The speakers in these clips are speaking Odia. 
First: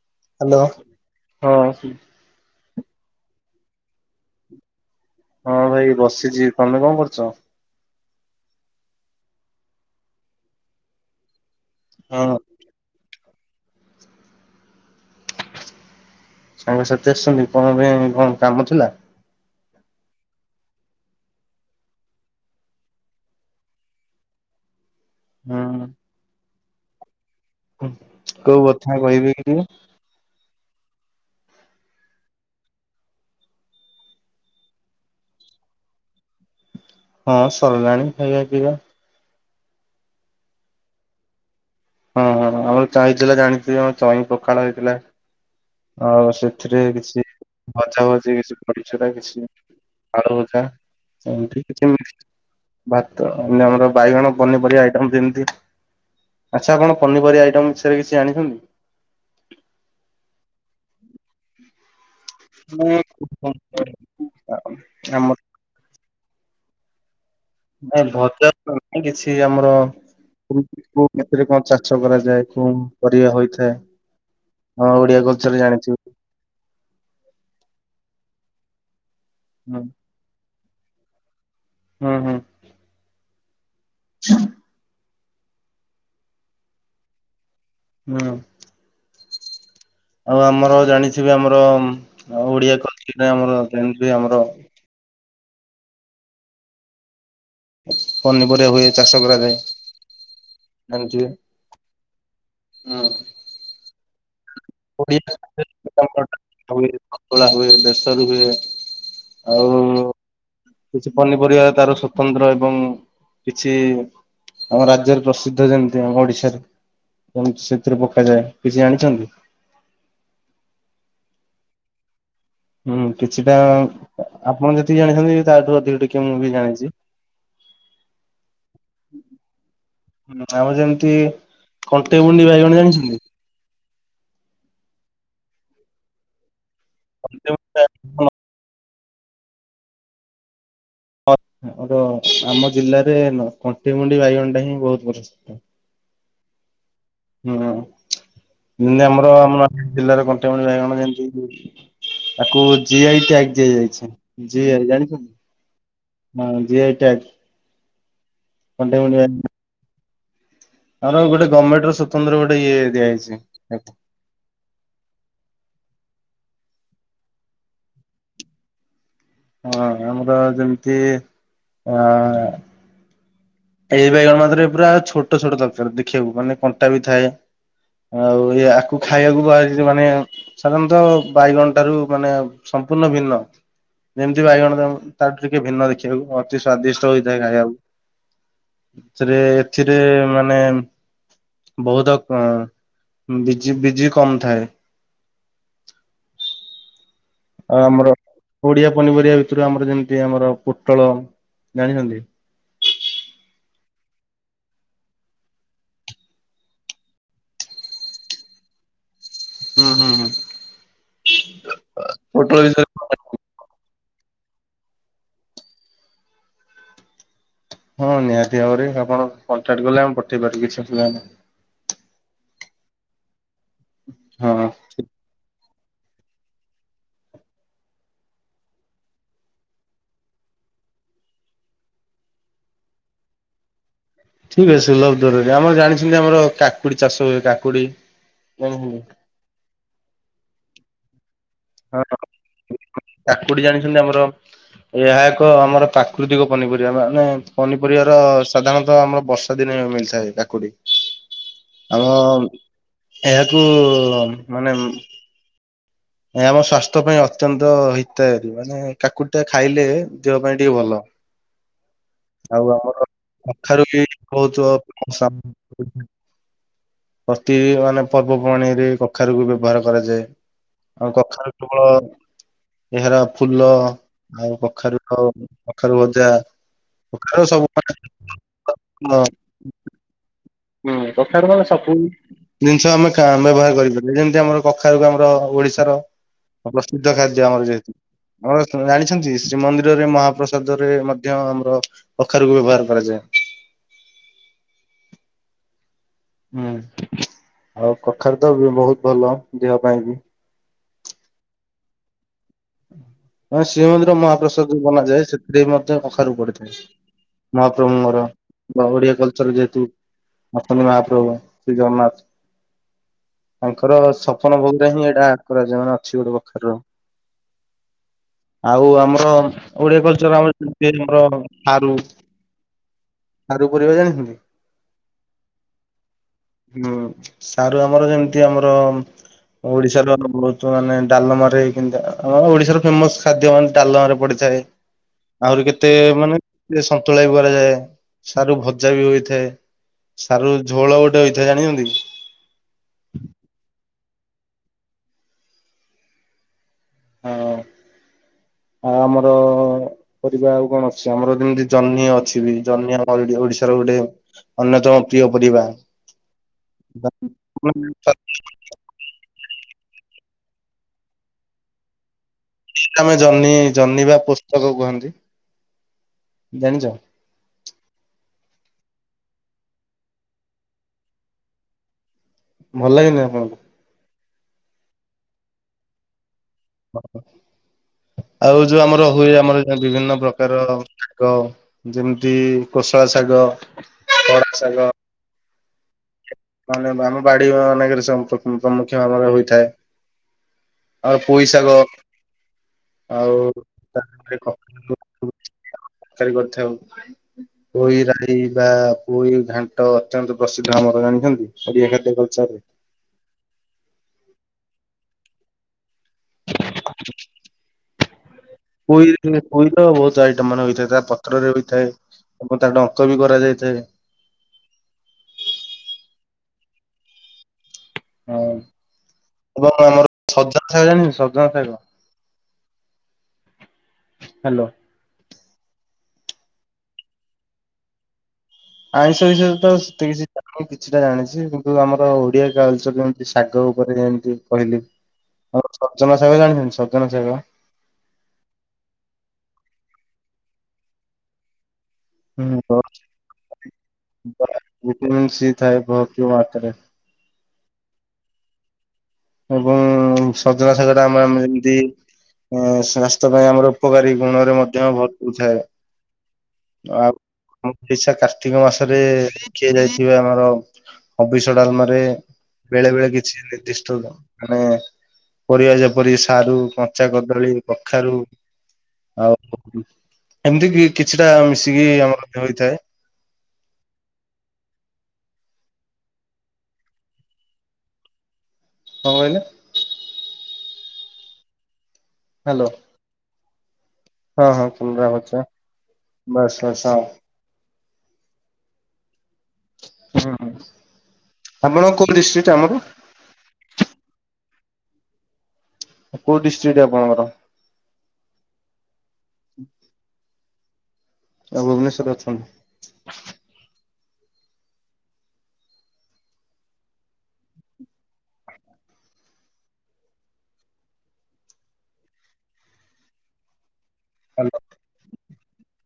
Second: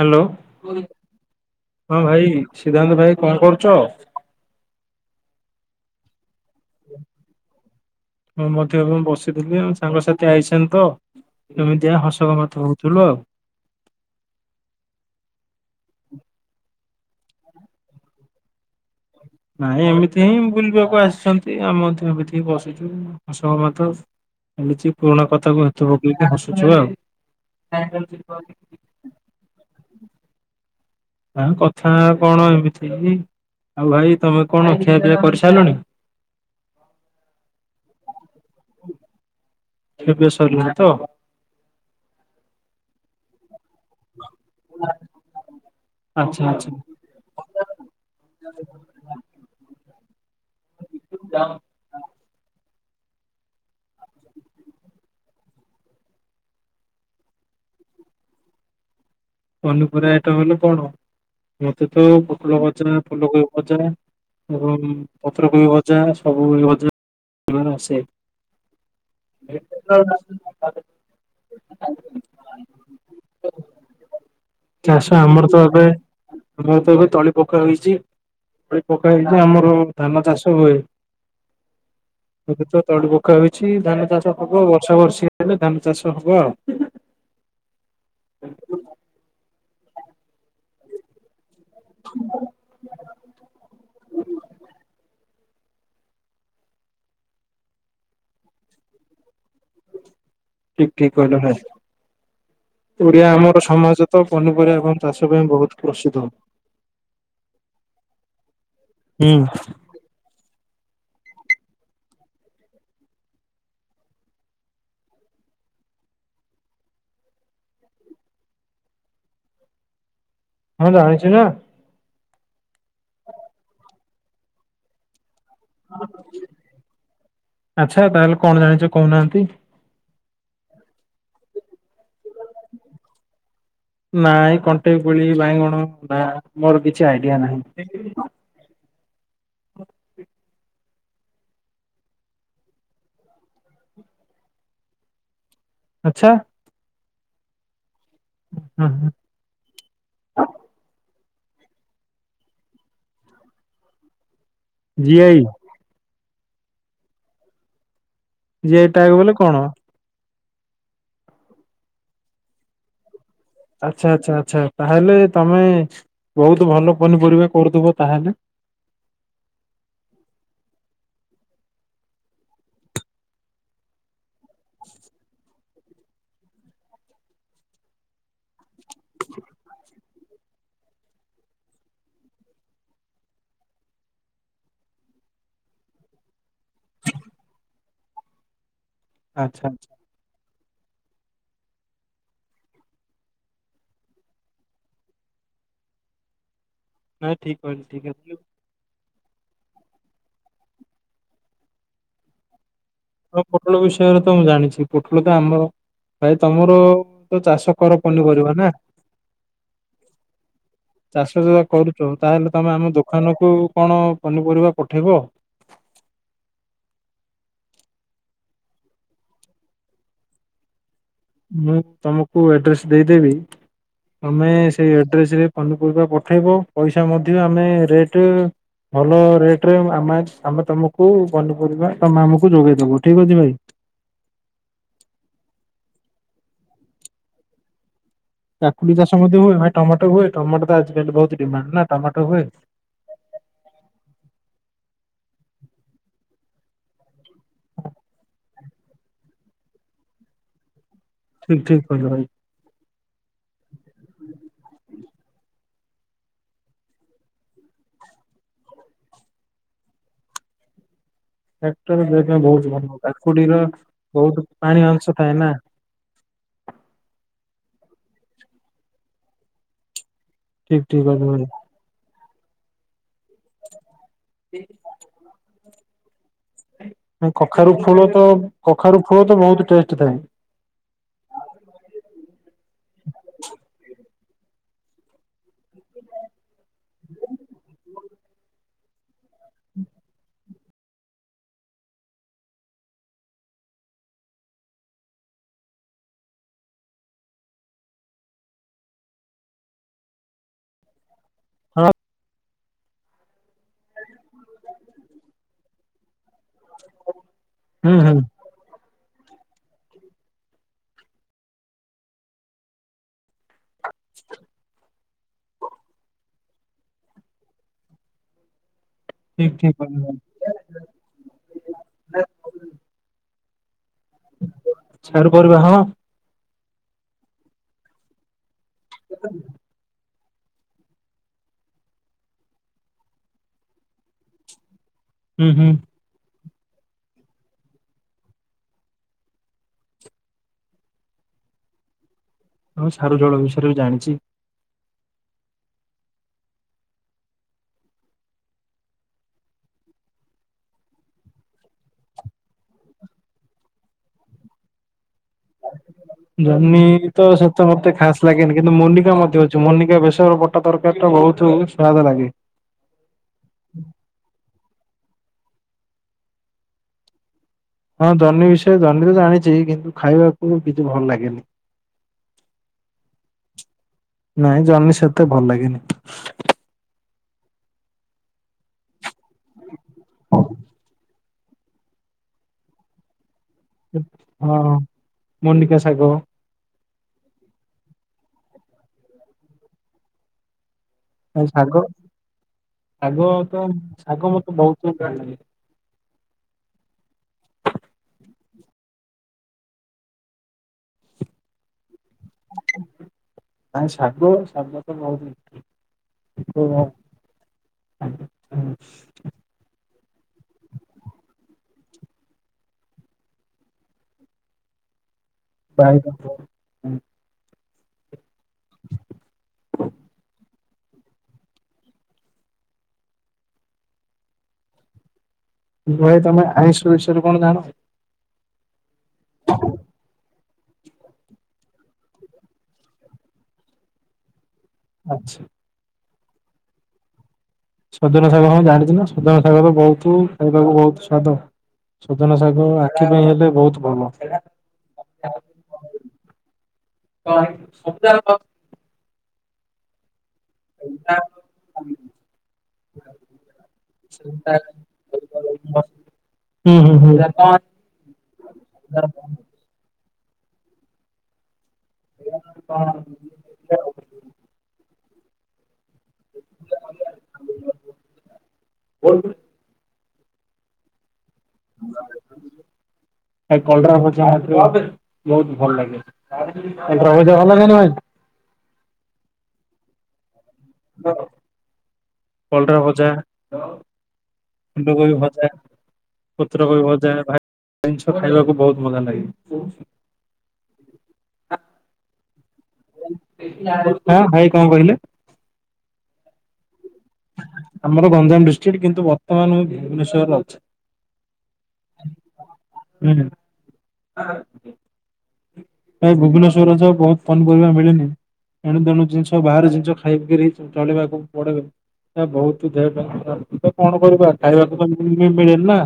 Hello hello. ହଁ ହଁ ଭାଇ, ସିଦ୍ଧାନ୍ତ ଭାଇ କଣ କରୁଚ? ହଁ ଭାଇ ବସିଚି ତମେ କଣ କରୁଚ? ମୁଁ ମଧ୍ୟ ଏବେ ବସିଥିଲି ସାଙ୍ଗସାଥି ଆଇଛନ୍ତି ତ ଏମିତି ହଁ ହସଗମାତ୍ ହଉଥିଲୁ ଆଉ। ସାଙ୍ଗସାଥି ଆସିଚନ୍ତି କଣ ପାଇଁ କଣ କାମ ଥିଲା? ନାଇଁ ଏମିତି ହିଁ ବୁଲିବାକୁ ଆସିଛନ୍ତି ଆମେ ମଧ୍ୟ [unintelligible] ବସିଚୁ। ହସଗମାତ ଏମିତି ପୁରୁଣା କଥାକୁ [unintelligible] ପକେଇିକି ହସୁଛୁ ହୁଁ ଆଉ। କୋଉ କଥା କହିବେ କି [unintelligible] ନା କଥା କଣ ଏମିତି ଆଉ ଭାଇ ତମେ କଣ ଖିଆପିଆ କରିସାରିଲଣି? ହଁ ସରିଲାଣି ଖାଇବା ପିଇବା। ଖିଆ ପିଆ ସରିଲା ତ? ହଁ ହଁ ହଁ ଆମର ଚାଇଁଥିଲା ଜାଣିଥିବେ ଆମ ଚଇଁ ପଖାଳ ହେଇଥିଲା। ଆଉ ଆଚ୍ଛା ଆଚ୍ଛା ସେଥିରେ କିଛି ଭଜା ଭଜି କିଛି ବଢି ଚୁରା ମିଶିଲା ଆଳୁଭଜା ସେମିତି କିଛି ଭାତ ମାନେ ଆମର ବାଇଗଣ ପନିପରିବା ଆଇଟମ୍ ଯେମିତି ଆଚ୍ଛା ଆପଣ ପନିପରିବା ଆଇଟମ୍ ବିଷୟରେ କିଛି ଜଣିଛନ୍ତି? ପନିପରିବା ଆଇଟମ୍ ହେଲେ କଣ ମତେ ତ ପୋଟଳ ଭଜା ମୁଁ ଫୁଲକୋବି ଭଜା ଏବଂ ଆମର ପତ୍ରକୋବି ଭଜା ସବୁ ଭଜା କରିବାର ଆସେ। ନାଇଁ ଭଜା ନାହିଁ କିଛି ଆମର କୋଉ ଋତୁ ରେ କଣ ଚାଷ କରାଯାଏ କଣ ପରିବା ହୋଇଥାଏ? ଆମ ଚାଷ ଓଡିଆ ଆମର କଲଚର ତ ଏବେ ଜାଣିଥିବେ। ଆମର ତ ଏବେ ତଳି ପକା ହୋଇଚି। ତଳି ପକା ହୋଇଚି ଆମର ହୁଁ ଧାନ ଚାଷ ହୁଏ ହୁଁ ହୁଁ ଏବେ ତ ତଳି ପକା ହୋଇଚି ଧାନ ଚାଷ ହବ ବର୍ଷା ବର୍ଷି ହେଲେ ଧାନ ଚାଷ ହବ ଆଉ। ହୁଁ। ଆଉ ଆମର ଜାଣି ଥିବେ ଆମର ଆଉ ଓଡିଆ [unintelligible] ଆମର ଜାଣି ଥିବେଆମର ପନିପରିବା ହୁଏ ଚାଷ କରାଯାଏ। ଠିକ୍ ଠିକ୍ ଜାଣିଥିବେ। କହିଲ ଭାଇ ହୁଁ ଓଡିଆ ଆମର ସମାଜ ତ ପନିପରିବା ଆମ ଓଡ଼ିଆ ଚାଷ ପାଇଁ ବହୁତ୍ ପ୍ରସିଦ୍ଧ। ହୁଏ ପତଳା ହୁଏ ବେସର ହୁଏ। ହୁଁ। ଆଉ କିଛି ପନିପରିବା ତାର ସ୍ଵତନ୍ତ୍ର ଏବଂ କିଛି ଆମ ରାଜ୍ୟରେ ପ୍ରସିଦ୍ଧ ଯେମିତି ଆମ ଓଡିଶାରେ କେମତି ସେଥିରୁ ପକାଯାଏ କିଛି ଜାଣିଛନ୍ତି? ହଁ ଜାଣିଚି ନା। ହୁଁ କିଛିଟା ଆପଣ ଯେତିକି ଜାଣିଛନ୍ତି ତାଠୁ ଅଧିକ ଟିକେ ମୁଁ ବି ଆଚ୍ଛା ତାହେଲେ କଣ ଜାଣିଛ କହୁନାହାନ୍ତି? ଜାଣିଛି। ଆଉ ଯେମିତି କଣ୍ଟେଇ ଗୁଣ୍ଡି ବାଇଗଣ ଜାଣିଛନ୍ତି? ନାଇଁ କଣ୍ଟେଇ କୋଳି ବାଇଗଣ ନା ମୋର କିଛି ଆଇଡିଆ ନାହିଁ। ହ ଆମର ଆମ ଜିଲ୍ଲାରେ କଣ୍ଟିମୁଣ୍ଡି ବାଇଗଣଟା ହିଁ ବହୁତ ପ୍ରସିଦ୍ଧ। ଆଚ୍ଛା। ହୁଁ ଯେମତି ଆମର ଆମ [unintelligible] ଜିଲ୍ଲାର କଣ୍ଟିମୁଣ୍ଡି ବାଇଗଣ ଯେମତି ତାକୁ ଜି ଆଇ ଟ୍ୟାଗ ଦିଆ ଯାଇଛି। ଜି ଆଇ ଜାଣିଛନ୍ତି? GI GI tag. G I tag କଣ୍ଟେଇମୁଣ୍ଡି ବୋଲେ ବାଇଗଣ କଣ? ଆମର ଗୋଟେ ଗଭର୍ଣ୍ଣମେଣ୍ଟ ର ସ୍ୱତନ୍ତ୍ର ଗୋଟେ ଇଏ ଦିଆଯାଇଛି। ଆଚ୍ଛା ଆଚ୍ଛା ଆଚ୍ଛା ତାହେଲେ ତମେ ବହୁତ ଭଲ ପନିପରିବା କରୁଥିବ ତାହେଲେ? ହଁ ଆମର ଯେମିତି ଆ ଏଇ ବାଇଗଣ ମଧ୍ୟରେ ପୁରା ଛୋଟ ଛୋଟ ଦରକାର ଦେଖିବାକୁ ମାନେ କଣ୍ଟା ବି ଥାଏ। ଆଉ ଆକୁ ଖାଇବାକୁ ବାହାରିଛି ମାନେ ସାଧାରଣତଃ ବାଇଗଣ ଠାରୁ ମାନେ ସମ୍ପୂର୍ଣ୍ଣ ଭିନ୍ନ। ଯେମିତି ବାଇଗଣ ତ ତାଠୁ ଟିକେ ଭିନ୍ନ ଦେଖିବାକୁ ଅତି ସ୍ଵାଦିଷ୍ଟ ହୋଇଥାଏ ଖାଇବାକୁ। ଏଥିରେ ଆଚ୍ଛା ଆଚ୍ଛା ଏଥିରେ ମାନେ ବୋହୁତ ଙ୍କ ବିଜି ବିଜି କମ ଥାଏ। ନାଁ ଠିକ୍ ଆଉ କହିଲୁ ଠିକ୍ ଆମର ଅସିଲୁ ଆଉ। ଓଡିଆ ପନିପରିବା ଭିତରୁ ଆମର ଯେମିତି ଆମର ପୋଟଳ ଜାଣିଚନ୍ତି? ହଁ ପୋଟଳ ବିଷୟରେ ତ ମୁଁ ଜାଣିଛି ପୋଟଳ ତ ଆମର ଭାଇ ତମର ତ ଚାଷ କର ପନିପରିବା ନା? ହୁଁ ହୁଁ ହୁଁ। ଚାଷ ଜୋଉଆ କରୁଚୁ ତାହେଲେ ପୋଟଳ ତମେ ବିଷୟରେ ଆମ ଦୋ ଦୋକାନକୁ କଣ ପନିପରିବା ପଠେଇବ? ହଁ ନିହାତି ଭାବରେ ଆପଣ କଣ୍ଟାକ୍ଟ କଲେ ଆମେ ପଠେଇ ପାରୁୁବୁ କିଛି ଅଶୁବିଧା ନାହିଁ। ମୁଁ ତମକୁ ଆଡ୍ରେସ ଦେଇଦେବି। ତମେ ହଁ। ସେଇ ଆଡ୍ରେସ ରେ ପନିପରିବା ପଠେଇବ ପଇସା ମଧ୍ୟ ଆମେ ରେଟ ଭଲ ରେଟ ରେ ଆମେ ଆମେ ତମକୁ ପନିପରିବା ତମେ ଆମକୁ ଯୋଗେଇଦବୁ ଠିକ୍ ଅଛି ଭାଇ। ଠିକ୍ ଅଛି ସୁଲଭ ଦରରେ ଆମର ଜାଣିଚନ୍ତି ଆମର କାକୁଡି ଚାଷ ହୁଏ କାକୁଡି କାକୁଡି ଜାଣିଛନ୍ତି। ଚାଷ ମଧ୍ୟ ହୁଏ ଭାଇ ଟମାଟୋ ହୁଏ ଟମାଟୋ ତ ଆଜିକାଲି ବୋହୁତ ଡିମାଣ୍ଡ ନା ଟମାଟୋ ହୁଏ? କାକୁଡି ଜାଣିଚନ୍ତି ଆମର ଏହା ଏକ ଆମର ପ୍ରାକୃତିକ ପନିପରିବା ମାନେ ପନିପରିବା ର ସାଧାରଣତଃ ଆମର ବର୍ଷ ଶୀତ ଦିନେ ମିଳତାଏ କାକୁଡି। ଠିକ ଠିକ କହିଲ ଆମ ଭାଇ ଏହାକୁ ମାନେ ଏ ଆମ ସଵାସ୍ଥ୍ୟ ପାଇଁ ଅତ୍ୟନ୍ତ ହିତାୟାରୀ ମାନେ କାକୁଡି ଟା ଖାଇଲେ ଦେହ ପାଇଁ ଟିକେ ଭଲ। କାକୁଡି ଦେହ ପାଇଁ ବହୁତ ଆଉ ଭଲ ଆମର କାକୁଡିର କଖାରୁ ବି ବହୁତ ବୋହୁତ ପାଣି ଅଂଶ ଥାଏ ନା ପ୍ରତି ମାନେ ପର୍ବପର୍ବାଣୀ ରେ କଖାରୁକୁ ବ୍ୟବହାର କରାଯାଏ। ଠିକ ଠିକ ଆଉ କହିଲ ଭାଇ। କଖାରୁ କେବଳ ଏହାର ଫୁଲ ଆଉ କଖାରୁ ଆଉ କଖାରୁ ଭଜା କଖାରୁ ଫୁଲ ତ କଖାରୁ ଅ ଫୁଲ ତ ବୋହୁତ ଟେଷ୍ଟ ଥାଏ। ହୁଁ କଖାରୁ ଫଳ ସବୁ ଜିନିଷ ଆମେ କା ବ୍ୟବହାର କରିପାରିବା ଯେମିତି ଆମର କଖାରୁକୁ ଆମର ଓଡିଶାର ପ୍ରସିଦ୍ଧ ଖାଦ୍ୟ ଆମର ଯେହେତୁ ଜାଣିଛନ୍ତି ଶ୍ରୀମନ୍ଦିରରେ ମହାପ୍ରସାଦ ରେ ମଧ୍ୟ ଆମର ଅଖାରୁକୁ ବ୍ୟବହାର କରାଯାଏ। ହୁଁ ଆଉ କଖାରୁ ତ ବୋହୁତ ଭଲ ଦେହ ପାଇଁ ବି। ହଁ। ମ ଶ୍ରୀମନ୍ଦିର ମହାପ୍ରସାଦ ଯୋଉ ବନାଯାଏ ସେଥିରେ ବି ମଧ୍ୟ କଖାରୁକୁ ପଡିଥାଏ। ହୁଁ ହୁଁ ମହାପ୍ରଭୁଙ୍କର ବା ଓଡିଆ କଲଚର ଯେହେତୁନୀ ବସିଚନ୍ତି ମହାପ୍ରଭୁ ଶ୍ରୀ ଜଗନ୍ନାଥ। ତାଙ୍କର ଛପନ ଭୋଗରେ ହିଁ ଏଇଟା କରାଯାଏ ମାନେ ଅଛି ଗୋଟେ କଖାରୁର। ଆଉ ଆମର ଠିକ ଠିକ କହିଲ ଓଡିଆ ଭାଇ। କଲଚର ଆମର ସେ ଆମର ସାରୁ ସାରୁ ପରିବା ଜାଣିଛନ୍ତି? ଶାରୁ ପରିବା ହଁ। ହୁଁ ସାରୁ ଆମର ଯେମିତି ଆମର ଓଡିଶାର ବୋହୁତ ମାନେ ଡାଲମାରେ ଆମ ଓଡିଶାର ଫେମସ ଖାଦ୍ୟ ମାନେ ଡାଲମାରେ ପଡିଥାଏ। ହୁଁ ଆହୁରି ହୁଁ କେତେ ମାନେ ସନ୍ତୁଳା ବି କରାଯାଏ ସାରୁ ଭଜା ବି ହୋଇଥାଏ। ସାରୁ ଝୋଳ ଗୋଟେ ହୋଇଥାଏ ଜାଣିଛନ୍ତି କି? ହଁ ସାରୁ ଜଳ ବିଷୟରେ ବି ଜାଣିଛି। ଆ ଆମର-ଅ-ଅ-ଅ-ଅ ପରିବା ଆଉ କଣ ଅଛି ଆମର ଯେମିତି ଜହ୍ନି ଅଛି ବି ଜହ୍ନି ଆମର ଏଠି ଓଡିଶାର ଗୋଟେ ଅନ୍ୟତମ ପ୍ରିୟ ପରିବା। ଜହ୍ନି ତ ସେତେ ମତେ ଖାସ୍ ଲାଗେନି। କିନ୍ତୁ ମୋନିକା ମଧ୍ୟ ଅଛି ମୋନିକା ବେସର ବଟା ତରକାରୀଟା ବହୁତ ସ୍ଵାଦ ଲାଗେ। ଆମେ ଜହ୍ନି ଜହ୍ନି ବା ପୋସ୍ତକ କୁହନ୍ତି, ଜାଣିଛ? ହଁ ଜହ୍ନି ବିଷୟରେ ଜହ୍ନି ତ ଜାଣିଛି କିନ୍ତୁ ଖାଇବାକୁ କିଛି ଭଲ ଲାଗେନି। ଭଲ ଲାଗେନି ଆପଣଙ୍କୁ? ନାଇଁ ଜହ୍ନି ସେତେ ଭଲ ଲାଗେନି। ଆଉ ଯୋଉ ଆମର ହୁଏ ଆମର ଯୋଉ ବିଭିନ୍ନ ପ୍ରକାରର ଗ ଯେମିତି କୋଶଳା ଶାଗ ଖଡା ହଁ, ଶାଗ ମୋନିକା ଶାଗ। ମାନେ ଆମ ବାଡି ମାନେକେରେ ସବୁ ପ୍ରମୁଖ୍ୟ ଭାବରେ ହୋଇଥାଏ। ଆଉ ପୋଇ ଶାଗ। ଶାଗ ଆଉ ତ ଶାଗ ମତେ ବହୁତ [unintelligible] ଲାଗେ। ଖାଲି କଥା ହଉ। ପୋଇ ରାଇ ବା ପୋଇ ଘାଣ୍ଟ ଅତ୍ୟନ୍ତ ପ୍ରସିଦ୍ଧ ଆମର। [unintelligible] କୁହନ୍ତୁ କାଲି ଏଗାରଟା ପଞ୍ଚାରେ ମାନେ ଶାଗ ଶାଗ ତ ବହୁତ ପୋଇ [unintelligible] ପୋଇର ବହୁତ ଆଇଟମ ମାନେ ହୋଇଥାଏ ତା ପତ୍ରରେ ହୋଇଥାଏ ଏବଂ ତାର ଡଙ୍କ ବି କରାଯାଇଥାଏ। ବାଇଡଙ୍କ [inaudible] ହଁ, ଏବଂ ଆମର ସଜନା ଶାଗ ଜାଣିଛନ୍ତି ସଜନା ଶାଗ? ହ୍ୟାଲୋ। ଭାଇ ତମେ ଆଇଁଷ ବିଷୟରେ କଣ ଜାଣ? ଆଇଁଷ ବିଷୟରେ ତ ସେତେ କିଛି ମୁଁ କିଛିଟା ଜାଣିଛି କିନ୍ତୁ ଆମର ଓଡିଆ କାଲଚର୍ ଯେମିତି ଶାଗ ଉପରେ ଯେମିତି କହିଲି। ଆଚ୍ଛା। ସଜନ ଶାବା ଜାଣିଛନ୍ତି ସଜନା ଶାଗ? ସଜନ ଶାଗ ହଁ ଜାଣିଛି ନା ସଜନ ଶାଗ ତ ବହୁତ ଖାଇବାକୁ ବହୁତ ସ୍ଵାଦ। ସଜନ ଶାଗ ଆଖି ପାଇଁ ହେଲେ ବହୁତ ଭଲ। ଭିଟାମିନ୍ ସି ଥାଏ ବହୁତ ମାତ୍ରାରେ। [unintelligible] ଏବଂ ସଜନା ଶାଗଟା ଆମ ଆମ ଯେମିତି ଅଁ-ଅଁ ସ୍ୱାସ୍ଥ୍ୟ ପାଇଁ ଆମର ଉପକାରୀ ଗୁଣରେ ମଧ୍ୟ ଭରପୁର ଥାଏ‌। ହୁଁ ହୁଁ ଆଉ ହୁଁ। ଆମ ଓଡିଶା କାର୍ତ୍ତିକ ମାସରେ ଖିଆ ଯାଇଥିବା ଆମର ହବିଷ ଡାଲମାରେ ବେଳେ ବେଳେ କିଛି ନିର୍ଦ୍ଦିଷ୍ ଥୋଇଦାଅ, ମାନେ ପରିବା ଯେମ୍ ପରି ସାରୁ କଞ୍ଚା କଦଳୀ କଖାରୁ ଆଉ ଏମିତିକି କିଛିଟା ମିଶିକି ଆମର ହୋଇଥାଏ। ଭାଇ କଲରା ଭଜା ବହୁତ, ବହୁତ ଭଲ ଲାଗେ, କଲରା ଭଜା ଭଲ ଲାଗେ ନା ଭାଇ? କଣ କହିଲେ? ହ୍ୟାଲୋ କଲରା ଭଜା? ହଁ ହଁ ଫୁଲ କୋବି କେନ୍ଦ୍ରାପଚା ଭଜା ବାସ୍ ପତ୍ର ବାସ୍ କୋବି ହଁ ଭଜା ଭା ଜିନିଷ ଖାଇବାକୁ ବହୁତ ମଜା ଲାଗେ। ହୁଁ ଆପଣ କୋଉ ଡିଷ୍ଟ୍ରିକ୍ଟ ଆମର? କଣ ଭାଇ କଣ କହିଲେ? କୋଉ ଡିଷ୍ଟ୍ରିକ୍ଟ ଆପଣଙ୍କର? ଆମର ଗଞ୍ଜାମ ଡିଷ୍ଟ୍ରିକ୍ଟ କିନ୍ତୁ ବର୍ତ୍ତମାନ ମୁଁ ଭୁବନେଶ୍ୱରରେ ଅଛି। ତମେ ଭୁବନେଶ୍ଵରରେ ଅଛ? ହୁଁ। ଭାଇ ଭୁବନେଶ୍ଵରରେ ଯୋଉ ବହୁତ ପନିପରିବା ମିଳେନି। ଏଣୁ ତେଣୁ ଜିନିଷ ବାହାରେ ଜିନିଷ ଖାଇିକିରି ଚଳିବାକୁ ପଡେ। ବହୁତ ଦେହଟା ଖରାପ। କଣ କରିବା ଖାଇବାକୁ ତ ମିଳେନି ନା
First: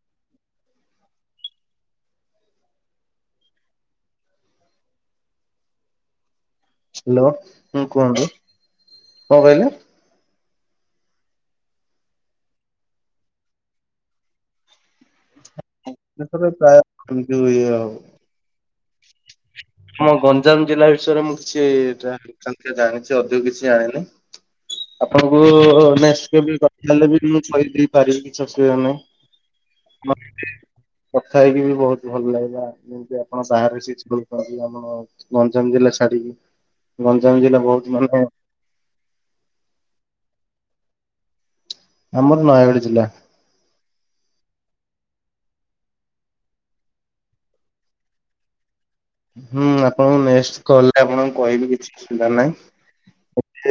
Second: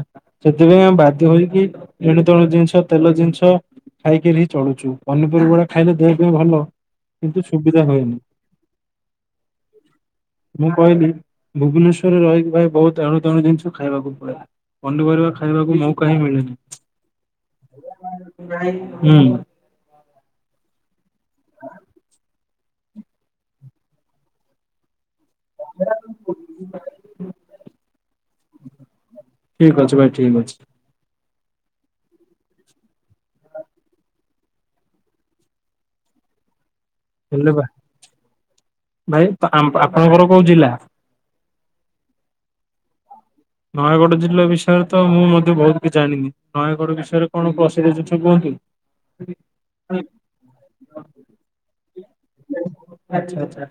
ସେଥିପାଇଁ ଆମେ ବାଧ୍ୟ ହୋଇକି ଏଣୁ ତେଣୁ ଜିନିଷ ତେଲ ଜିନିଷ ଖାଇକିରି ହିଁ ଚଳୁଛୁ ପନିପରିବା ଖାଇଲେ ଦେହ ପାଇଁ ଭଲ ହ୍ୟାଲୋ ହଁ କିନ୍ତୁ ସୁବିଧା କଣ ହୁଏନି। କୁହନ୍ତୁ କଣ କହିଲେ? ମୁଁ କହିଲି ଭୁବନେଶ୍ଵରରେ ରହିକି ଭାଇ ବହୁତ ଏଣୁ ତେଣୁ ଜିନିଷ ଖାଇବାକୁ ପଡେ। ପନିପରିବା ଖାଇବାକୁ ମୌକା ହିଁ ମିଳେନି। ତମକୁ ଇଏ ଯୋଉ ହେଲା। ହୁଁ। ଆମ ଗଞ୍ଜାମ ଜିଲ୍ଲା ବିଷୟରେ ମୁଁ କିଛି ଜାଣିଛି ଅଧିକ କିଛି ଜାଣିନି ଆପଣଙ୍କୁ ହେଲେ ବି ମୁଁ କହିଦେଇ ପାରିବି କିଛି ଅସୁବିଧା ନାହିଁ। ଠିକ ଅଛି ଭାଇ ଠିକ୍ ଅଛି। କଥା ହେଇକି ବି ବହୁତ ଭଲ ଲାଗିଲା ଯେମିତି ଆପଣ ବା [unintelligible] ଗଞ୍ଜାମ ଜିଲ୍ଲା ଛାଡିକି ଗଞ୍ଜାମ ହେଲେ ଜିଲ୍ଲା ବା ବହୁତ ଭୟଙ୍କର। ଭାଇ ଆପଣଙ୍କର କୋଉ ଜିଲ୍ଲା? ଆମର ନୟାଗଡ଼ ଜିଲ୍ଲା। ନୟାଗଡ଼ ଜିଲ୍ଲା ବିଷୟରେ ତ ମୁଁ ମଧ୍ୟ ବହୁତ କିଛି ଜାଣିନି? ନୟାଗଡ଼ ବିଷୟରେ କଣ ପ୍ରସିଦ୍ଧ କିଛି କୁହନ୍ତୁ? ହୁଁ ଆପଣଙ୍କୁ ନେଷ୍ଟ କଲ ରେ ଆପଣଙ୍କୁ କହିବି କିଛି ଅସୁବିଧା ନାହିଁ। ଆଚ୍ଛା ଆଚ୍ଛା।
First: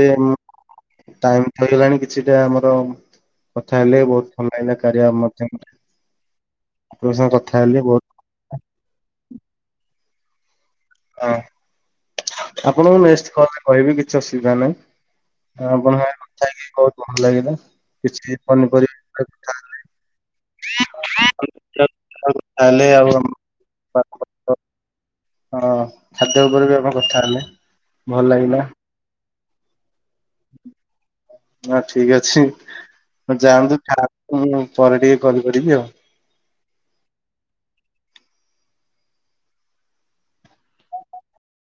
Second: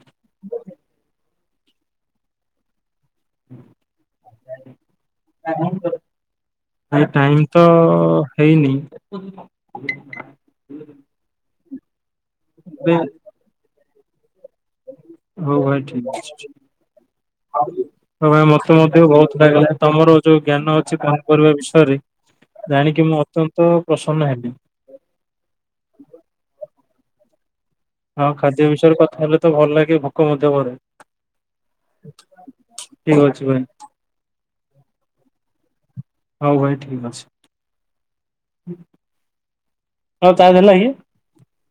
ଟାଇମତ ହେଇଗଲାଣି କିଛିଟା ଆମର କଥା ହେଲେ ବହୁତ ଭଲ ଲାଗିଲା କାରିଆ ମାଧ୍ୟମରେ। ଭାଇ ଆପଣଙ୍କ ସାଙ୍ଗେ ଟାଇମ କଥା ତ ହେଲି ବହୁତ ହେଇନି? ଅହ। ହଁ ଆପଣଙ୍କୁ ନେଷ୍ଟ କଲରେ କହିବି କିଛି ଅସୁବିଧା ନାହିଁ। ହଉ ଭାଇ ଆପଣଙ୍କ ଠିକ ସାଙ୍ଗେ କଥା ଅଛି ହେଇକି ବହୁତ ଭଲ ଲାଗିଲା। କିଛି ହଉ ଭାଇ ମତେ ପନିପରିବା ମଧ୍ୟ ବହୁତ କଥା ଭଲଲାଗିଲା ତମର ଯୋଉ ଜ୍ଞାନ ଅଛି [unintelligible] କଣ କରିବା ବିଷୟରେ ହେଲେ ଜାଣିକି ଆଉ ମୁଁ ଆମ ଅତ୍ୟନ୍ତ ପ୍ରସନ୍ନ ହେଲି। ହଁ ଖାଦ୍ୟ ଉପରେ ବି ଆପଣ କଥା ହେଲେ। ଭଲ ହଁ ଲାଗିଲା। ଖାଦ୍ୟ ବିଷୟରେ କଥା ହେଲେ ତ ଭଲ ଲାଗେ। ଭୋକ ମଧ୍ୟ କରେ ହଁ ଠିକ ଅଛି ଠିକ ଅଛି ଭାଇ ଯାଆନ୍ତୁ ଖାଆନ୍ତୁ। ହୁଁ ପରେ ଟିକେ କଲ୍ କରିବି ଆଉ। ହଉ ଭାଇ ଠିକ୍ ଅଛି, ହଉ ଚାର୍ଜ ହେଲା କି?